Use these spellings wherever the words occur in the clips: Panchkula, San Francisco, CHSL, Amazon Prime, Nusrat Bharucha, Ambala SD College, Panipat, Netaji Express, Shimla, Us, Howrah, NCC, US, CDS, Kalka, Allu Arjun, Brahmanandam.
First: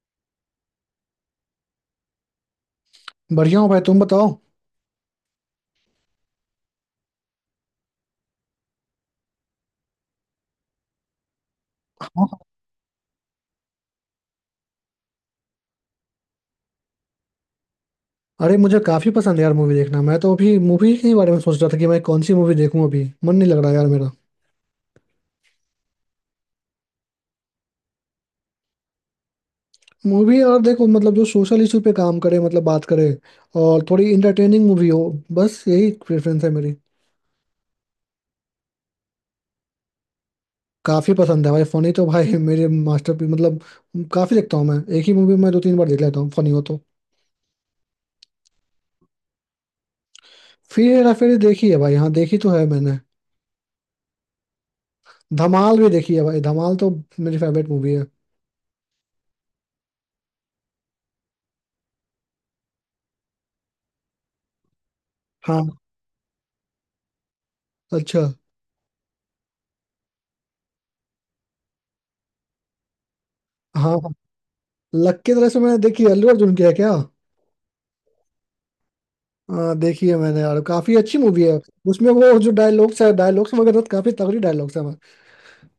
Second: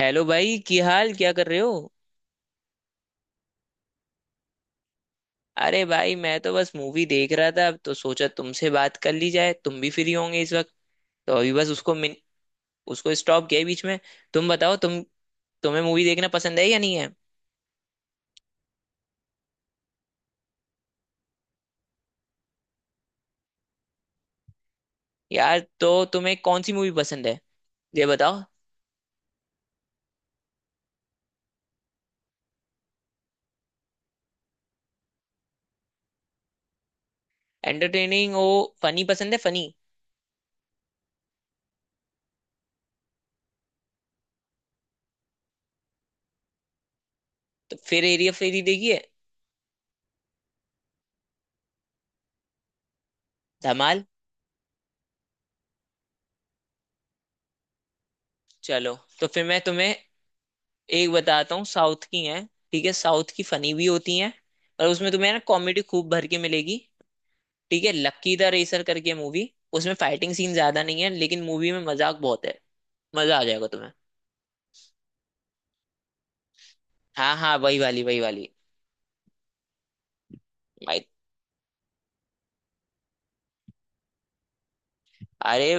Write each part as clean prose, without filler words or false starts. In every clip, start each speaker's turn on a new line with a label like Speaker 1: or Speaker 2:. Speaker 1: Hello भाई, की हाल क्या कर रहे हो?
Speaker 2: बढ़िया हो भाई तुम बताओ।
Speaker 1: अरे भाई, मैं तो बस मूवी देख रहा था तो सोचा तुमसे बात कर ली जाए। तुम भी फ्री होंगे इस वक्त। तो अभी बस उसको स्टॉप किया बीच में। तुम बताओ, तुम। तुम्हें मूवी देखना पसंद है या नहीं है?
Speaker 2: अरे मुझे काफी पसंद है यार मूवी देखना। मैं तो अभी मूवी के बारे में सोच रहा था कि मैं कौन सी मूवी देखूं। अभी मन नहीं लग रहा यार मेरा।
Speaker 1: यार, तो तुम्हें कौन सी मूवी पसंद है? ये बताओ।
Speaker 2: मूवी और देखो मतलब जो सोशल इशू पे काम करे मतलब बात करे, और थोड़ी इंटरटेनिंग मूवी हो। बस यही प्रेफरेंस है मेरी।
Speaker 1: एंटरटेनिंग हो। फनी पसंद है, फनी।
Speaker 2: काफी पसंद है भाई फनी तो भाई मेरे मास्टरपीस मतलब। काफी देखता हूँ मैं, एक ही मूवी मैं दो तीन बार देख लेता हूँ फनी हो तो।
Speaker 1: तो फिर एरिया फेरी देखिए।
Speaker 2: फिर हेरा फेरी देखी है भाई, हाँ देखी तो है मैंने।
Speaker 1: धमाल।
Speaker 2: धमाल भी देखी है भाई, धमाल तो मेरी फेवरेट मूवी है।
Speaker 1: चलो, तो फिर मैं तुम्हें एक बताता हूँ। साउथ की है। ठीक है, साउथ की फनी भी होती है, और उसमें तुम्हें ना
Speaker 2: हाँ।
Speaker 1: कॉमेडी खूब भर के मिलेगी। ठीक है,
Speaker 2: अच्छा।
Speaker 1: लक्की द रेसर करके मूवी। उसमें फाइटिंग सीन ज्यादा नहीं है, लेकिन मूवी में मजाक बहुत है। मजा आ जाएगा तुम्हें।
Speaker 2: हाँ। लक्की तरह से मैंने देखी है, अल्लू अर्जुन की है क्या?
Speaker 1: हाँ हाँ, वही वाली वही वाली।
Speaker 2: हाँ देखी है मैंने यार, काफी
Speaker 1: भाई।
Speaker 2: अच्छी मूवी है। उसमें वो जो डायलॉग्स है, डायलॉग्स वगैरह तो काफी तगड़ी डायलॉग्स है।
Speaker 1: अरे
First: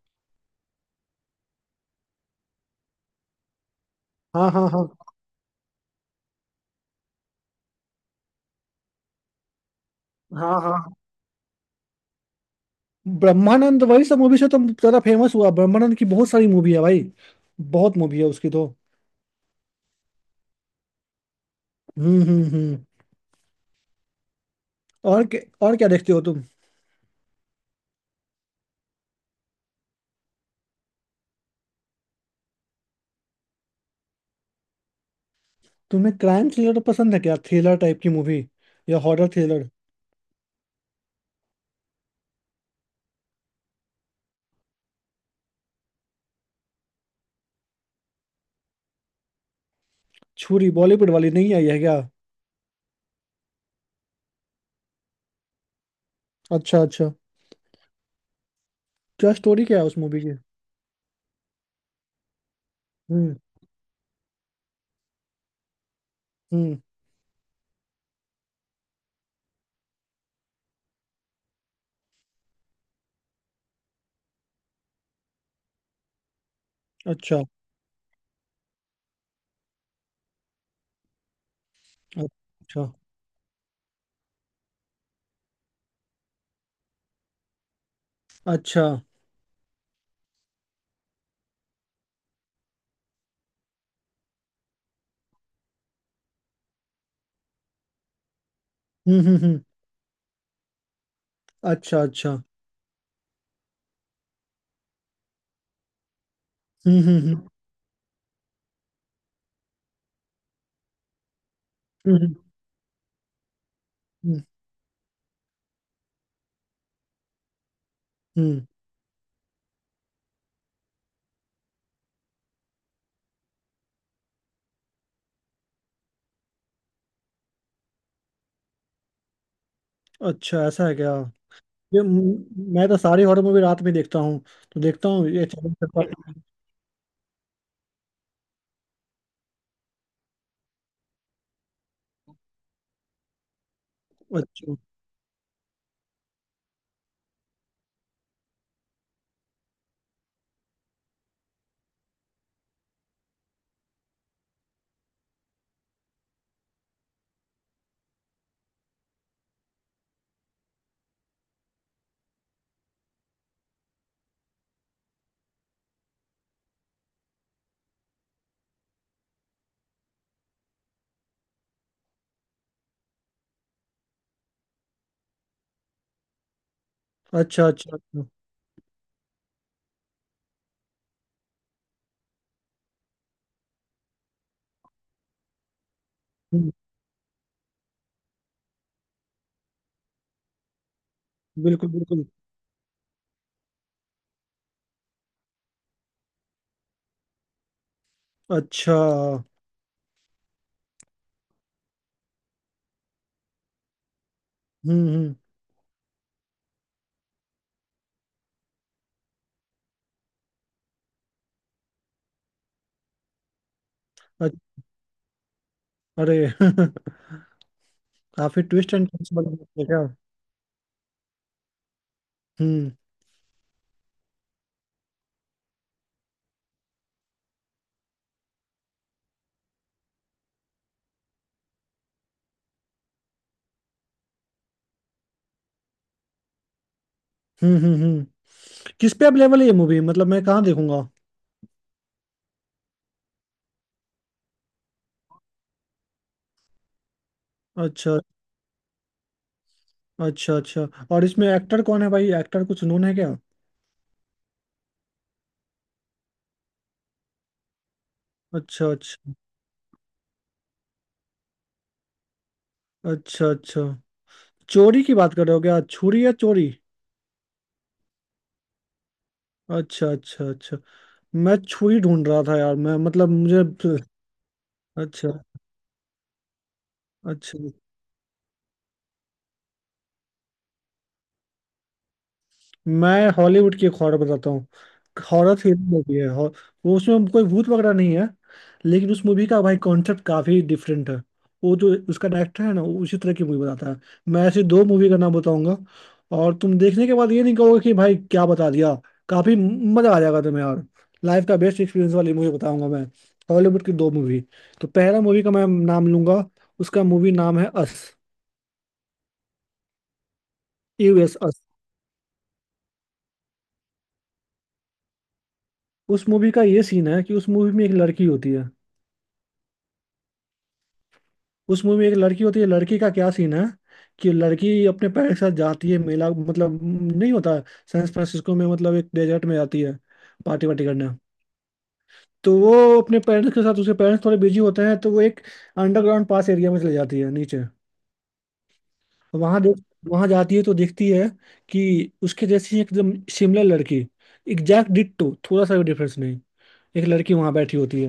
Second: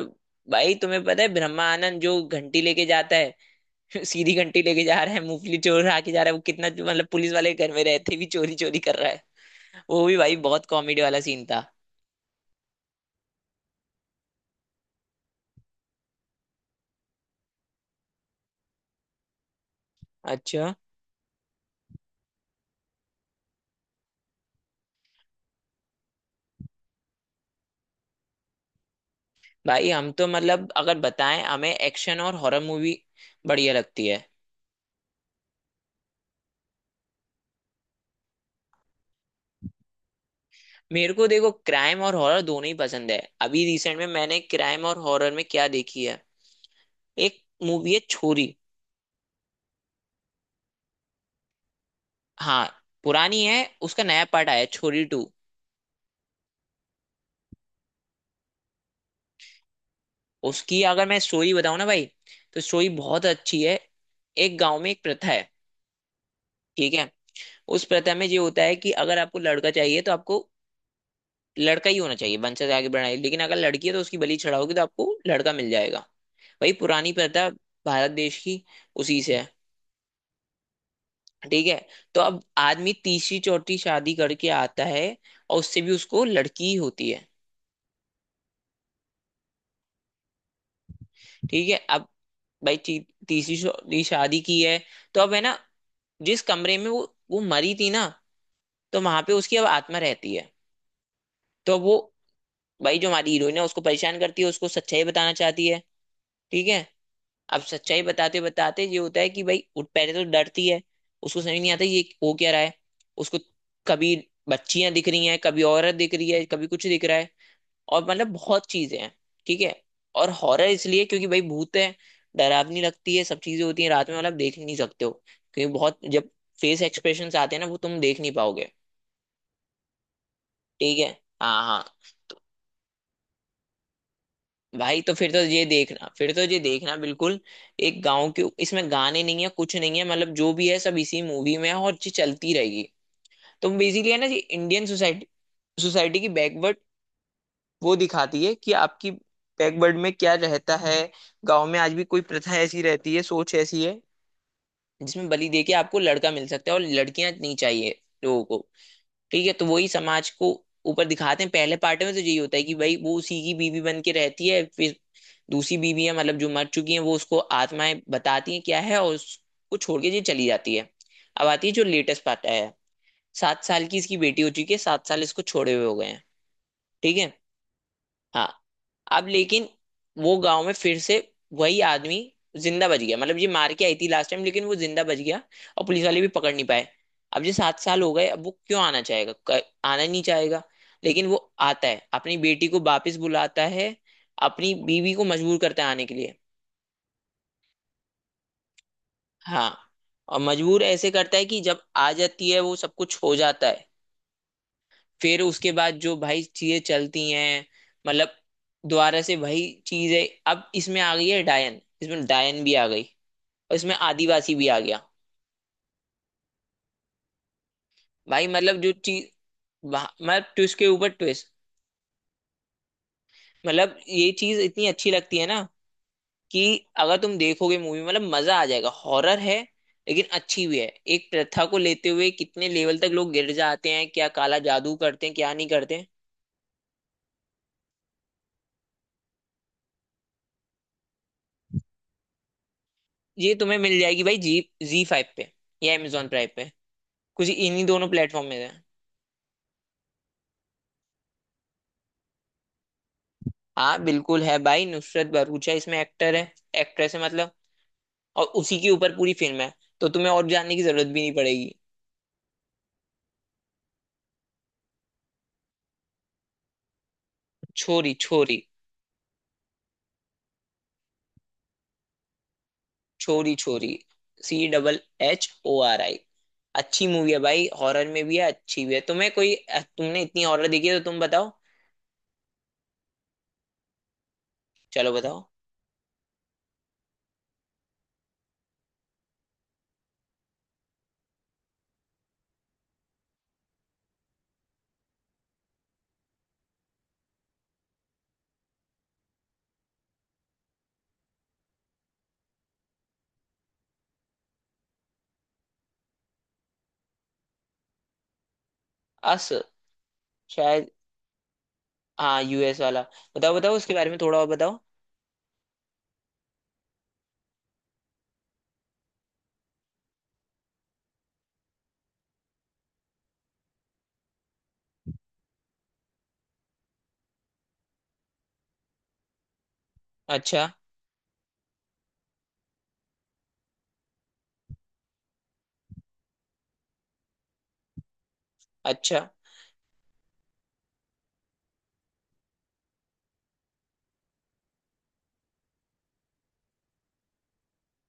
Speaker 1: भाई, तुम्हें पता है ब्रह्मा आनंद जो घंटी लेके जाता है? सीधी
Speaker 2: हाँ
Speaker 1: घंटी
Speaker 2: हाँ
Speaker 1: लेके
Speaker 2: हाँ
Speaker 1: जा रहा है, मूंगफली चोर आके जा रहा है। वो कितना मतलब, पुलिस वाले घर में रहते भी चोरी चोरी कर रहा है। वो भी भाई
Speaker 2: हाँ
Speaker 1: बहुत
Speaker 2: हाँ।
Speaker 1: कॉमेडी वाला सीन था।
Speaker 2: ब्रह्मानंद वही सब मूवी से तो ज्यादा फेमस हुआ, ब्रह्मानंद की बहुत सारी मूवी है भाई। बहुत मूवी है उसकी तो।
Speaker 1: अच्छा।
Speaker 2: हम्म। और क्या, और क्या देखते हो तुम?
Speaker 1: भाई, हम तो मतलब अगर बताएं, हमें एक्शन और हॉरर मूवी बढ़िया लगती है।
Speaker 2: तुम्हें क्राइम थ्रिलर पसंद है क्या, थ्रिलर टाइप की मूवी या हॉरर थ्रिलर?
Speaker 1: मेरे को देखो, क्राइम और हॉरर दोनों ही पसंद है। अभी रिसेंट में मैंने क्राइम और हॉरर में क्या देखी है। एक मूवी है, छोरी।
Speaker 2: छुरी, बॉलीवुड वाली नहीं आई है क्या?
Speaker 1: हाँ, पुरानी है। उसका नया पार्ट आया है, छोरी टू।
Speaker 2: अच्छा अच्छा। क्या स्टोरी, क्या है उस मूवी की?
Speaker 1: उसकी अगर मैं स्टोरी बताऊं ना भाई, तो स्टोरी बहुत
Speaker 2: हम्म
Speaker 1: अच्छी है। एक गांव में एक प्रथा है।
Speaker 2: हम्म।
Speaker 1: ठीक है। उस प्रथा में ये होता है कि अगर आपको लड़का चाहिए तो आपको लड़का ही होना चाहिए, वंश से आगे बढ़ना है। लेकिन अगर लड़की है तो उसकी बलि चढ़ाओगी तो आपको लड़का मिल जाएगा। वही पुरानी
Speaker 2: अच्छा
Speaker 1: प्रथा भारत देश की, उसी से है। ठीक है। तो अब
Speaker 2: अच्छा
Speaker 1: आदमी तीसरी चौथी शादी करके आता है, और उससे भी उसको लड़की ही होती है।
Speaker 2: अच्छा।
Speaker 1: ठीक है। अब भाई तीसरी शादी की है। तो अब है ना, जिस कमरे में वो मरी थी ना, तो वहां पे उसकी
Speaker 2: हम्म।
Speaker 1: अब आत्मा रहती है। तो वो
Speaker 2: अच्छा अच्छा।
Speaker 1: भाई जो हमारी हीरोइन है, उसको परेशान करती है, उसको सच्चाई बताना चाहती है। ठीक है।
Speaker 2: हम्म।
Speaker 1: अब सच्चाई बताते बताते ये होता है कि भाई वो पहले तो डरती है, उसको समझ नहीं आता ये हो
Speaker 2: हम्म,
Speaker 1: क्या रहा है। उसको कभी
Speaker 2: हम्म।
Speaker 1: बच्चियां दिख रही हैं, कभी औरत दिख रही है, कभी कुछ दिख रहा है, और मतलब
Speaker 2: हम्म।
Speaker 1: बहुत चीजें हैं। ठीक है। और हॉरर इसलिए क्योंकि भाई भूत है, डरावनी लगती है, सब चीजें होती हैं रात में, मतलब देख नहीं सकते हो। क्योंकि बहुत जब फेस एक्सप्रेशन आते हैं ना, वो तुम देख नहीं पाओगे।
Speaker 2: अच्छा, ऐसा है
Speaker 1: ठीक है।
Speaker 2: क्या?
Speaker 1: हाँ हाँ।
Speaker 2: ये
Speaker 1: तो
Speaker 2: मैं तो सारी हॉरर मूवी रात में देखता हूँ। तो
Speaker 1: भाई
Speaker 2: देखता
Speaker 1: तो
Speaker 2: हूँ
Speaker 1: फिर तो
Speaker 2: ये
Speaker 1: ये
Speaker 2: चैलेंज कर
Speaker 1: देखना,
Speaker 2: पाता।
Speaker 1: बिल्कुल। एक गांव के इसमें गाने नहीं है, कुछ नहीं है, मतलब जो भी है सब इसी मूवी में है और ये चलती रहेगी। तो बेसिकली है ना, ये
Speaker 2: अच्छा
Speaker 1: इंडियन सोसाइटी। सोसाइटी की बैकवर्ड वो दिखाती है कि आपकी बैकवर्ड में क्या रहता है। गांव में आज भी कोई प्रथा ऐसी रहती है, सोच ऐसी है, जिसमें बलि दे के आपको लड़का मिल सकता है और लड़कियां नहीं चाहिए लोगों को। ठीक है। तो वही समाज को ऊपर दिखाते हैं। पहले पार्ट में तो यही होता है कि भाई वो उसी की बीवी बन के रहती है, फिर दूसरी बीवियां मतलब जो मर चुकी हैं, वो उसको आत्माएं बताती हैं क्या है, और उसको छोड़ के ये चली जाती है। अब आती है जो लेटेस्ट पार्ट आया है। 7 साल की इसकी बेटी हो चुकी है, 7 साल इसको छोड़े हुए हो गए हैं। ठीक है।
Speaker 2: अच्छा अच्छा अच्छा।
Speaker 1: हाँ। अब लेकिन वो गांव में फिर से वही आदमी जिंदा बच गया, मतलब ये मार के आई थी लास्ट टाइम लेकिन वो जिंदा बच गया, और पुलिस वाले भी पकड़ नहीं
Speaker 2: हम्म।
Speaker 1: पाए। अब ये 7 साल हो गए, अब वो क्यों आना चाहेगा, आना नहीं चाहेगा। लेकिन वो आता
Speaker 2: बिल्कुल
Speaker 1: है,
Speaker 2: बिल्कुल।
Speaker 1: अपनी बेटी को वापस बुलाता है, अपनी बीवी को मजबूर करता है आने के लिए।
Speaker 2: अच्छा।
Speaker 1: हाँ। और मजबूर ऐसे करता है कि जब आ जाती है वो सब कुछ हो जाता है।
Speaker 2: हम्म।
Speaker 1: फिर उसके बाद जो भाई चीजें चलती हैं, मतलब दोबारा से वही चीज है। अब इसमें आ गई है डायन, इसमें डायन भी आ गई, और इसमें आदिवासी
Speaker 2: अ-
Speaker 1: भी आ गया।
Speaker 2: अरे
Speaker 1: भाई
Speaker 2: काफी
Speaker 1: मतलब जो
Speaker 2: ट्विस्ट एंड
Speaker 1: चीज,
Speaker 2: टर्न्स वाली movie है क्या?
Speaker 1: मतलब ट्विस्ट के ऊपर ट्विस्ट,
Speaker 2: हम्म
Speaker 1: मतलब ये चीज इतनी अच्छी लगती है ना, कि अगर तुम देखोगे मूवी, मतलब मजा आ जाएगा। हॉरर है, लेकिन अच्छी भी है। एक प्रथा को लेते हुए कितने लेवल तक लोग गिर जाते हैं, क्या काला जादू करते हैं क्या नहीं करते हैं।
Speaker 2: हम्म। किस पे अवेलेबल है ये मूवी, मतलब मैं कहाँ देखूंगा?
Speaker 1: ये तुम्हें मिल जाएगी भाई जी। जी फाइव पे या Amazon प्राइम पे, कुछ इन्हीं दोनों
Speaker 2: अच्छा
Speaker 1: प्लेटफॉर्म में है।
Speaker 2: अच्छा अच्छा। और इसमें एक्टर कौन है भाई, एक्टर कुछ नोन है क्या?
Speaker 1: हाँ बिल्कुल है भाई, नुसरत भरूचा इसमें एक्टर है, एक्ट्रेस है मतलब, और उसी
Speaker 2: अच्छा
Speaker 1: के ऊपर
Speaker 2: अच्छा।
Speaker 1: पूरी फिल्म है। तो तुम्हें और जानने की जरूरत भी नहीं पड़ेगी।
Speaker 2: अच्छा अच्छा। चोरी की बात कर रहे हो क्या, छुरी या चोरी?
Speaker 1: छोरी छोरी।
Speaker 2: अच्छा अच्छा अच्छा। मैं छुरी ढूंढ रहा था यार, मैं मतलब
Speaker 1: छोरी
Speaker 2: मुझे।
Speaker 1: छोरी। सी डबल
Speaker 2: अच्छा
Speaker 1: एच ओ आर आई अच्छी मूवी है
Speaker 2: अच्छा।
Speaker 1: भाई, हॉरर में भी है, अच्छी भी है। तुम्हें कोई, तुमने इतनी हॉरर देखी है तो तुम बताओ।
Speaker 2: मैं हॉलीवुड की एक हॉरर बताता हूँ।
Speaker 1: चलो बताओ।
Speaker 2: हॉरर थ्रिलर मूवी है। वो, उसमें कोई भूत वगैरह नहीं है। लेकिन उस मूवी का भाई कॉन्सेप्ट काफी डिफरेंट है। वो जो उसका डायरेक्टर है ना वो उसी तरह की मूवी बताता है। मैं ऐसी दो मूवी का नाम बताऊंगा, और तुम देखने के बाद ये नहीं कहोगे कि भाई क्या बता दिया। काफी मजा आ जाएगा तुम्हें यार। लाइफ का बेस्ट एक्सपीरियंस वाली मूवी बताऊंगा मैं, हॉलीवुड की दो मूवी। तो पहला मूवी का मैं नाम लूंगा, उसका मूवी नाम है अस।
Speaker 1: अस, शायद।
Speaker 2: US, Us.
Speaker 1: हाँ, US वाला। बताओ बताओ, उसके बारे में थोड़ा और बताओ।
Speaker 2: उस मूवी का ये सीन है कि उस मूवी में एक लड़की होती है। उस मूवी में एक लड़की होती है, लड़की का क्या सीन है, कि लड़की अपने पैर के साथ जाती है मेला, मतलब नहीं होता, सैन फ्रांसिस्को में, मतलब एक डेजर्ट में जाती है पार्टी
Speaker 1: अच्छा
Speaker 2: वार्टी करने। तो वो अपने पेरेंट्स के साथ, उसके पेरेंट्स थोड़े बिजी होते हैं, तो वो एक अंडरग्राउंड पास एरिया में चले जाती है नीचे।
Speaker 1: अच्छा।
Speaker 2: वहां देख वहां जाती है तो देखती है कि उसके जैसी एकदम सिमिलर लड़की, एग्जैक्ट डिट्टो, थोड़ा सा भी डिफरेंस नहीं, एक लड़की वहां बैठी होती है।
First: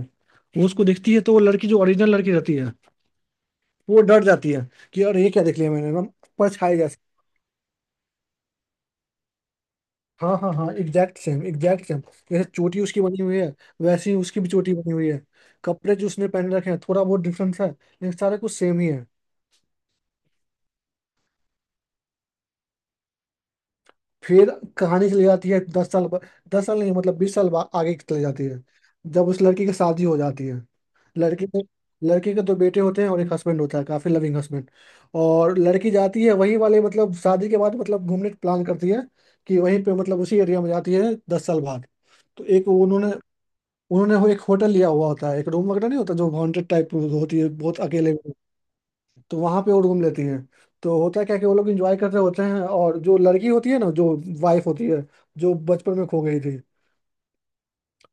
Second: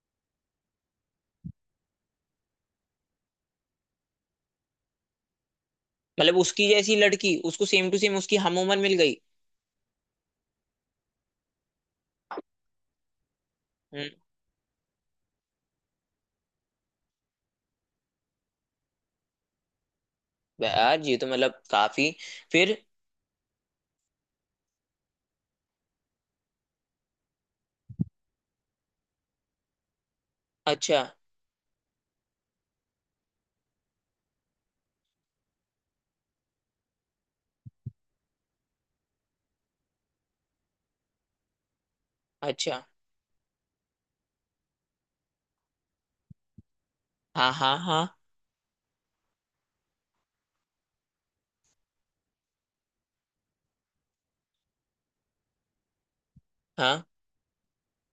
Speaker 2: वो उसको देखती है, तो वो लड़की, जो ओरिजिनल लड़की रहती है, वो डर जाती है कि यार ये क्या देख लिया मैंने ना।
Speaker 1: मतलब
Speaker 2: पर
Speaker 1: उसकी
Speaker 2: छाई।
Speaker 1: जैसी लड़की उसको सेम टू सेम उसकी हम उम्र मिल गई।
Speaker 2: हाँ हाँ हाँ, एग्जैक्ट सेम एग्जैक्ट सेम। जैसे चोटी उसकी बनी हुई है वैसे ही उसकी भी चोटी बनी हुई है। कपड़े जो उसने पहन रखे हैं थोड़ा बहुत डिफरेंस है लेकिन सारा कुछ सेम ही है।
Speaker 1: यार ये तो मतलब काफी। फिर।
Speaker 2: फिर कहानी चली जाती है 10 साल दस साल नहीं, मतलब 20 साल आगे चली जाती है, जब उस लड़की की शादी हो जाती है।
Speaker 1: अच्छा
Speaker 2: लड़की के लड़के के दो बेटे होते हैं और एक हस्बैंड होता है, काफी लविंग हस्बैंड। और लड़की जाती है वहीं वाले, मतलब शादी के बाद मतलब घूमने प्लान करती है कि वहीं पे, मतलब उसी एरिया में जाती है 10 साल बाद। तो एक वो
Speaker 1: अच्छा।
Speaker 2: उन्होंने उन्होंने वो एक होटल लिया हुआ होता है, एक रूम वगैरह नहीं होता, जो हॉन्टेड टाइप होती है
Speaker 1: हाँ हाँ
Speaker 2: बहुत अकेले
Speaker 1: हाँ
Speaker 2: में। तो वहां पे वो रूम लेती हैं। तो होता है क्या, कि वो लोग इंजॉय कर रहे होते हैं, और जो लड़की होती है ना, जो वाइफ होती है, जो बचपन में खो गई थी,
Speaker 1: हाँ।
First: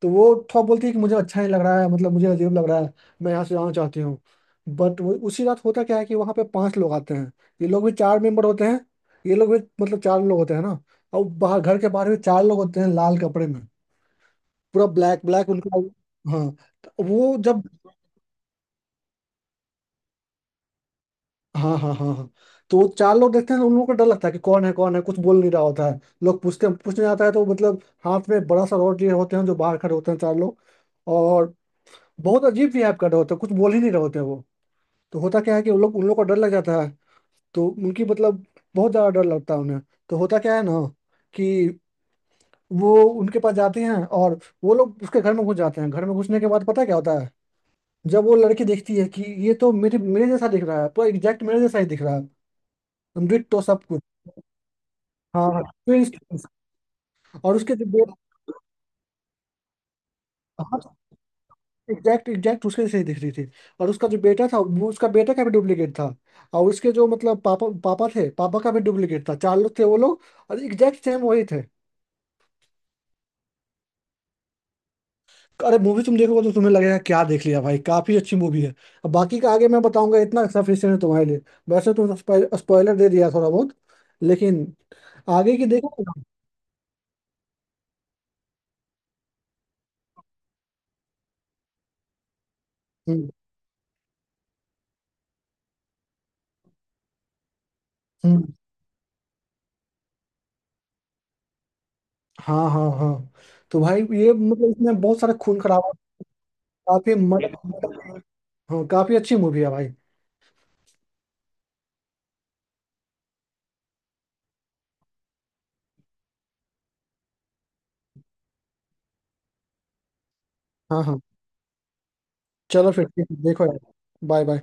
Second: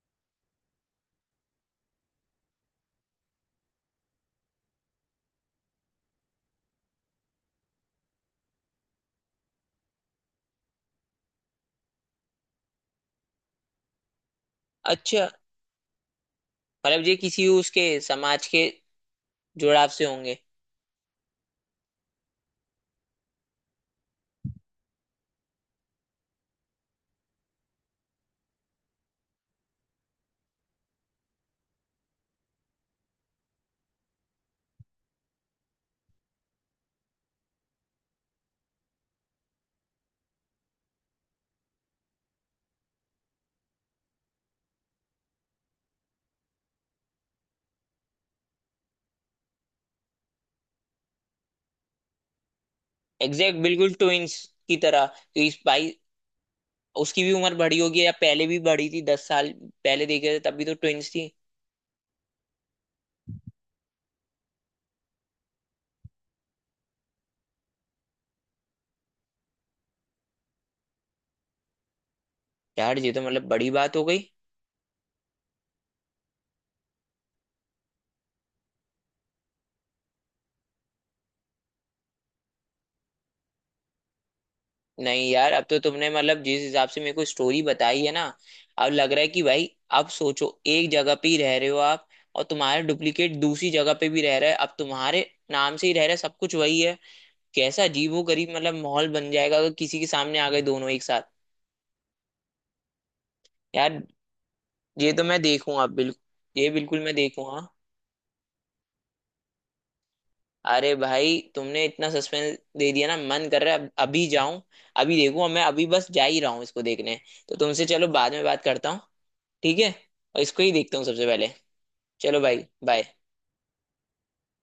Speaker 2: तो वो थोड़ा बोलती है कि मुझे अच्छा नहीं लग रहा है, मतलब मुझे अजीब लग रहा है, मैं यहाँ से जाना चाहती हूँ। बट उसी रात होता क्या है, कि वहाँ पे पांच लोग आते हैं। ये लोग भी चार मेंबर होते हैं। ये लोग भी मतलब चार लोग होते हैं ना। और बाहर, घर के बाहर भी चार लोग होते हैं लाल कपड़े में, पूरा ब्लैक
Speaker 1: अच्छा,
Speaker 2: ब्लैक उनका। हाँ। तो
Speaker 1: मतलब ये
Speaker 2: वो
Speaker 1: किसी
Speaker 2: जब
Speaker 1: उसके समाज के जुड़ाव से होंगे।
Speaker 2: हाँ हाँ हाँ हाँ। तो वो चार लोग देखते हैं, तो उन लोगों को डर लगता है कि कौन है कौन है, कुछ बोल नहीं रहा होता है। लोग पूछते हैं, पूछने जाता है तो मतलब हाथ में बड़ा सा रॉड लिए होते हैं जो बाहर खड़े होते हैं चार लोग। और बहुत अजीब बिहेव कर रहे होते हैं, कुछ बोल ही नहीं रहे होते हैं वो। तो होता क्या है कि उन लोग को डर लग जाता है, तो उनकी मतलब बहुत ज्यादा डर लगता है उन्हें। तो होता क्या है ना, कि वो उनके पास जाते हैं, और वो लोग उसके घर में घुस जाते हैं। घर में घुसने के बाद पता क्या होता है, जब वो लड़की देखती है कि ये तो मेरे मेरे जैसा दिख रहा है, पूरा एग्जैक्ट मेरे जैसा ही दिख रहा है।
Speaker 1: एग्जैक्ट
Speaker 2: डिट्टो सब
Speaker 1: बिल्कुल
Speaker 2: कुछ।
Speaker 1: ट्विंस की तरह, तो
Speaker 2: हाँ
Speaker 1: इस
Speaker 2: हाँ
Speaker 1: भाई,
Speaker 2: ट्विंस ट्विंस।
Speaker 1: उसकी भी उम्र
Speaker 2: और उसके
Speaker 1: बड़ी
Speaker 2: जो
Speaker 1: होगी या पहले
Speaker 2: बेटा,
Speaker 1: भी बड़ी थी? 10 साल पहले देखे थे, तब भी तो
Speaker 2: हाँ,
Speaker 1: ट्विंस थी।
Speaker 2: एग्जैक्ट एग्जैक्ट उसके जैसे ही दिख रही थी। और उसका जो बेटा था वो उसका बेटा का भी डुप्लीकेट था। और उसके जो मतलब पापा पापा थे, पापा का भी डुप्लीकेट था, चार लोग थे वो लोग, और एग्जैक्ट सेम वही थे।
Speaker 1: यार ये तो मतलब बड़ी बात हो गई।
Speaker 2: अरे मूवी तुम देखोगे तो तुम्हें लगेगा क्या देख लिया भाई, काफी अच्छी मूवी है। अब बाकी का आगे मैं बताऊंगा, इतना सफिशियंट है तुम्हारे लिए। वैसे तुम, स्पॉइलर दे दिया थोड़ा बहुत, लेकिन
Speaker 1: नहीं यार,
Speaker 2: आगे
Speaker 1: अब
Speaker 2: की
Speaker 1: तो
Speaker 2: देखो।
Speaker 1: तुमने मतलब जिस हिसाब से मेरे को स्टोरी बताई है ना, अब लग रहा है कि भाई, अब सोचो, एक जगह पे ही रह रहे हो आप, और तुम्हारा
Speaker 2: हम्म
Speaker 1: डुप्लीकेट दूसरी जगह पे भी रह रहा है, अब तुम्हारे नाम से ही रह रहा है, सब कुछ वही है। कैसा अजीबो
Speaker 2: हम्म,
Speaker 1: गरीब मतलब माहौल बन जाएगा, अगर किसी के सामने आ गए दोनों एक साथ।
Speaker 2: हाँ हाँ हाँ। तो
Speaker 1: यार,
Speaker 2: भाई ये मतलब इसमें
Speaker 1: ये
Speaker 2: बहुत
Speaker 1: तो
Speaker 2: सारा
Speaker 1: मैं
Speaker 2: खून
Speaker 1: देखूंगा,
Speaker 2: खराबा।
Speaker 1: बिल्कुल ये बिल्कुल मैं
Speaker 2: काफी मत,
Speaker 1: देखूंगा।
Speaker 2: बिल्कुल। हाँ काफी अच्छी मूवी है भाई।
Speaker 1: अरे भाई, तुमने इतना सस्पेंस दे दिया ना, मन कर रहा है अब अभी जाऊं, अभी देखूं, और मैं अभी बस जा ही रहा हूँ इसको देखने। तो तुमसे चलो बाद में बात करता हूँ, ठीक है। और इसको ही देखता
Speaker 2: हाँ
Speaker 1: हूँ
Speaker 2: हाँ।
Speaker 1: सबसे पहले। चलो भाई,
Speaker 2: चलो फिर
Speaker 1: बाय।
Speaker 2: ठीक है, देखो यार। Bye bye.